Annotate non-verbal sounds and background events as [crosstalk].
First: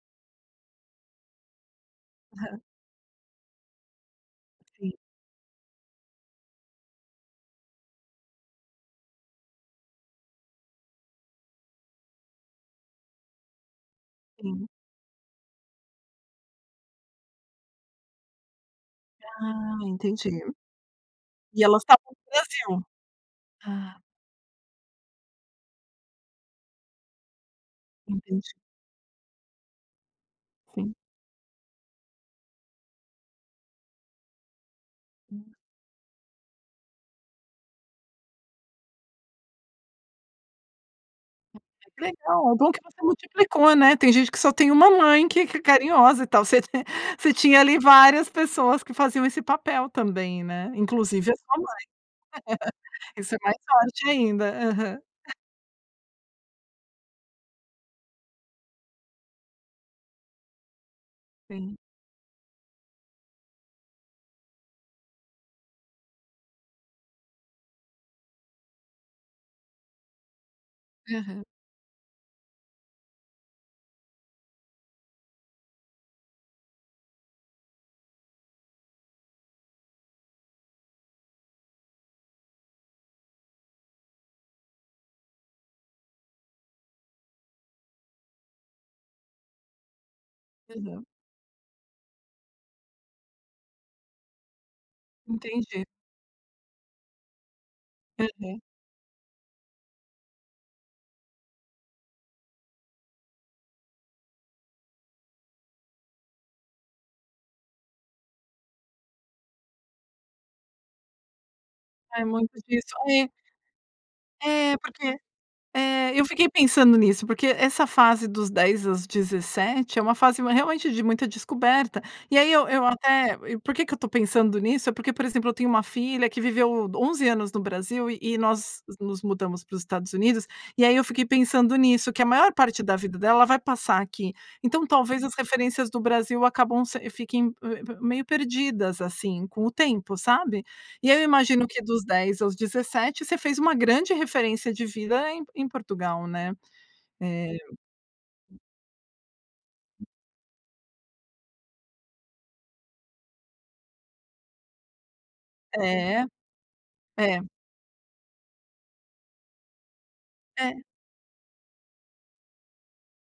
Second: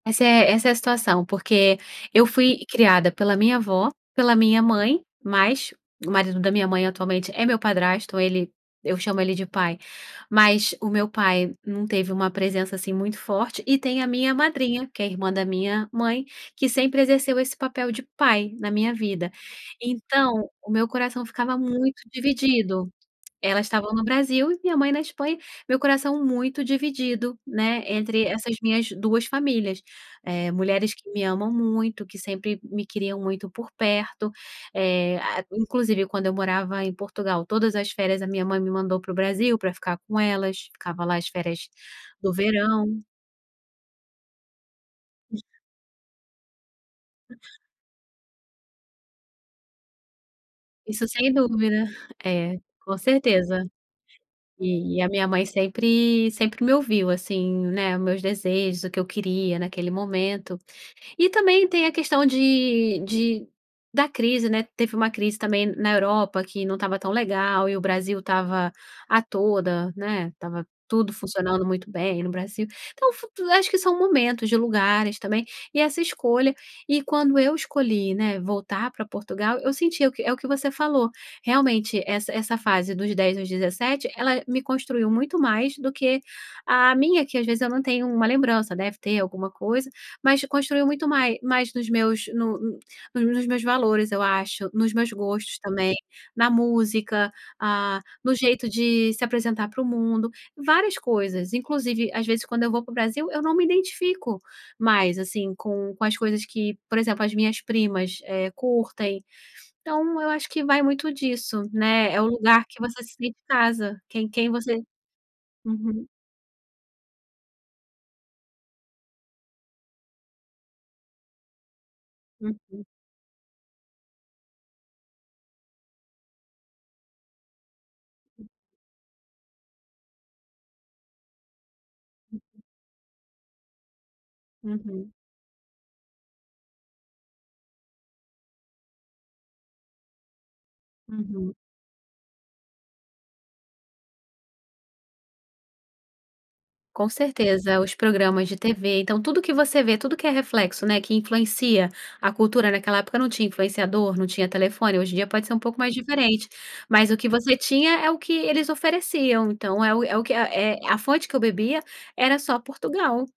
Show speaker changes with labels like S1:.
S1: Essa é essa é a situação porque, eu fui
S2: Hã.
S1: criada pela minha avó, pela minha
S2: Sim.
S1: mãe, mas o marido da minha mãe atualmente é meu padrasto, ele, eu chamo ele de "pai", mas o meu pai não teve uma presença assim muito forte, e tem a minha
S2: Sim.
S1: madrinha que é irmã da minha mãe, que sempre exerceu esse papel de "pai", na minha vida.
S2: Ah, entendi.
S1: Então, o meu coração ficava
S2: E elas
S1: muito
S2: estavam no Brasil?
S1: dividido. Elas estavam
S2: Ah.
S1: no Brasil e minha mãe na Espanha, meu coração muito dividido, né, entre
S2: Entendi.
S1: essas minhas 2 famílias, eh,
S2: Sim.
S1: mulheres que me amam muito, que sempre me queriam muito por perto, eh, a
S2: Hum.
S1: inclusive quando eu morava em Portugal, todas as férias a minha mãe me mandou para o Brasil pra ficar com elas, ficava lá as
S2: Hum,
S1: férias
S2: que
S1: do
S2: legal, bom que você
S1: verão
S2: multiplicou, né. Tem gente que só tem 1 mãe que que é carinhosa e tal, você tem você tinha ali várias pessoas que faziam esse papel também, né,
S1: Isso, sem
S2: inclusive a sua mãe.
S1: dúvida. É, com
S2: [laughs] Isso é mais
S1: certeza,
S2: forte ainda.
S1: e
S2: Aham
S1: e a minha mãe sempre sempre me ouviu assim, né, meus desejos, o que eu queria, naquele momento. E também
S2: Sim.
S1: tem a questão de de da crise né, teve uma crise também na Europa, que não estava tão legal e o Brasil estava a toda, né, estava tudo
S2: Aham.
S1: funcionando muito bem no Brasil. Então, fu acho que são momentos de lugares também, e essa escolha e quando eu escolhi, né, voltar pra Portugal, eu senti é o que é o que você falou, realmente, essa essa fase dos 10 aos 17, ela me construiu muito mais, do que a minha, que às vezes eu não tenho uma lembrança, deve ter alguma coisa, mas construiu
S2: Aham.
S1: muito mai mais nos meus, no uh, nos nos meus valores, eu acho, nos meus gostos
S2: Entendi.
S1: também, na música, ah, no
S2: Aham.
S1: jeito de se apresentar para o mundo, várias coisas. Inclusive, às vezes, quando eu vou pro Brasil, eu não me identifico mais, assim, com com as coisas que por exemplo, as minhas primas, eh, curtem. Então eu acho que vai muito disso, né, é
S2: É
S1: o
S2: muito
S1: lugar que
S2: difícil,
S1: você se
S2: é.
S1: sente em casa, quem quem
S2: É,
S1: você
S2: porque
S1: uhum.
S2: é, eu fiquei pensando nisso, porque essa fase dos dos 10 aos 17, é uma fase ma realmente, de muita descoberta, e aí eu
S1: Uhum.
S2: eu até e por que que eu estou pensando nisso? É porque, por exemplo, eu tenho uma filha que viveu 11 anos no Brasil e
S1: Hum.
S2: nós nos mudamos para os Estados Unidos, e aí eu fiquei pensando nisso, que a maior
S1: Uhum.
S2: parte da vida dela, ela vai passar aqui. Então,
S1: Uhum.
S2: talvez as referências do Brasil acabam se fiquem me me meio perdidas, assim, com o tempo, sabe. E eu
S1: Uhum.
S2: imagino que dos 10 aos 17, você fez uma grande referência de vida em em Portugal, né.
S1: Com
S2: Eh
S1: certeza. É, os programas de tv, então tudo que você vê, tudo que é reflexo, né, que influencia a cultura, naquela época não tinha influenciador, não tinha telefone, hoje em dia pode ser um pouco mais
S2: É.
S1: diferente, mas o que
S2: É.
S1: você tinha é o que eles ofereciam, então é o é o que é
S2: É.
S1: a fonte que eu bebia era só Portugal.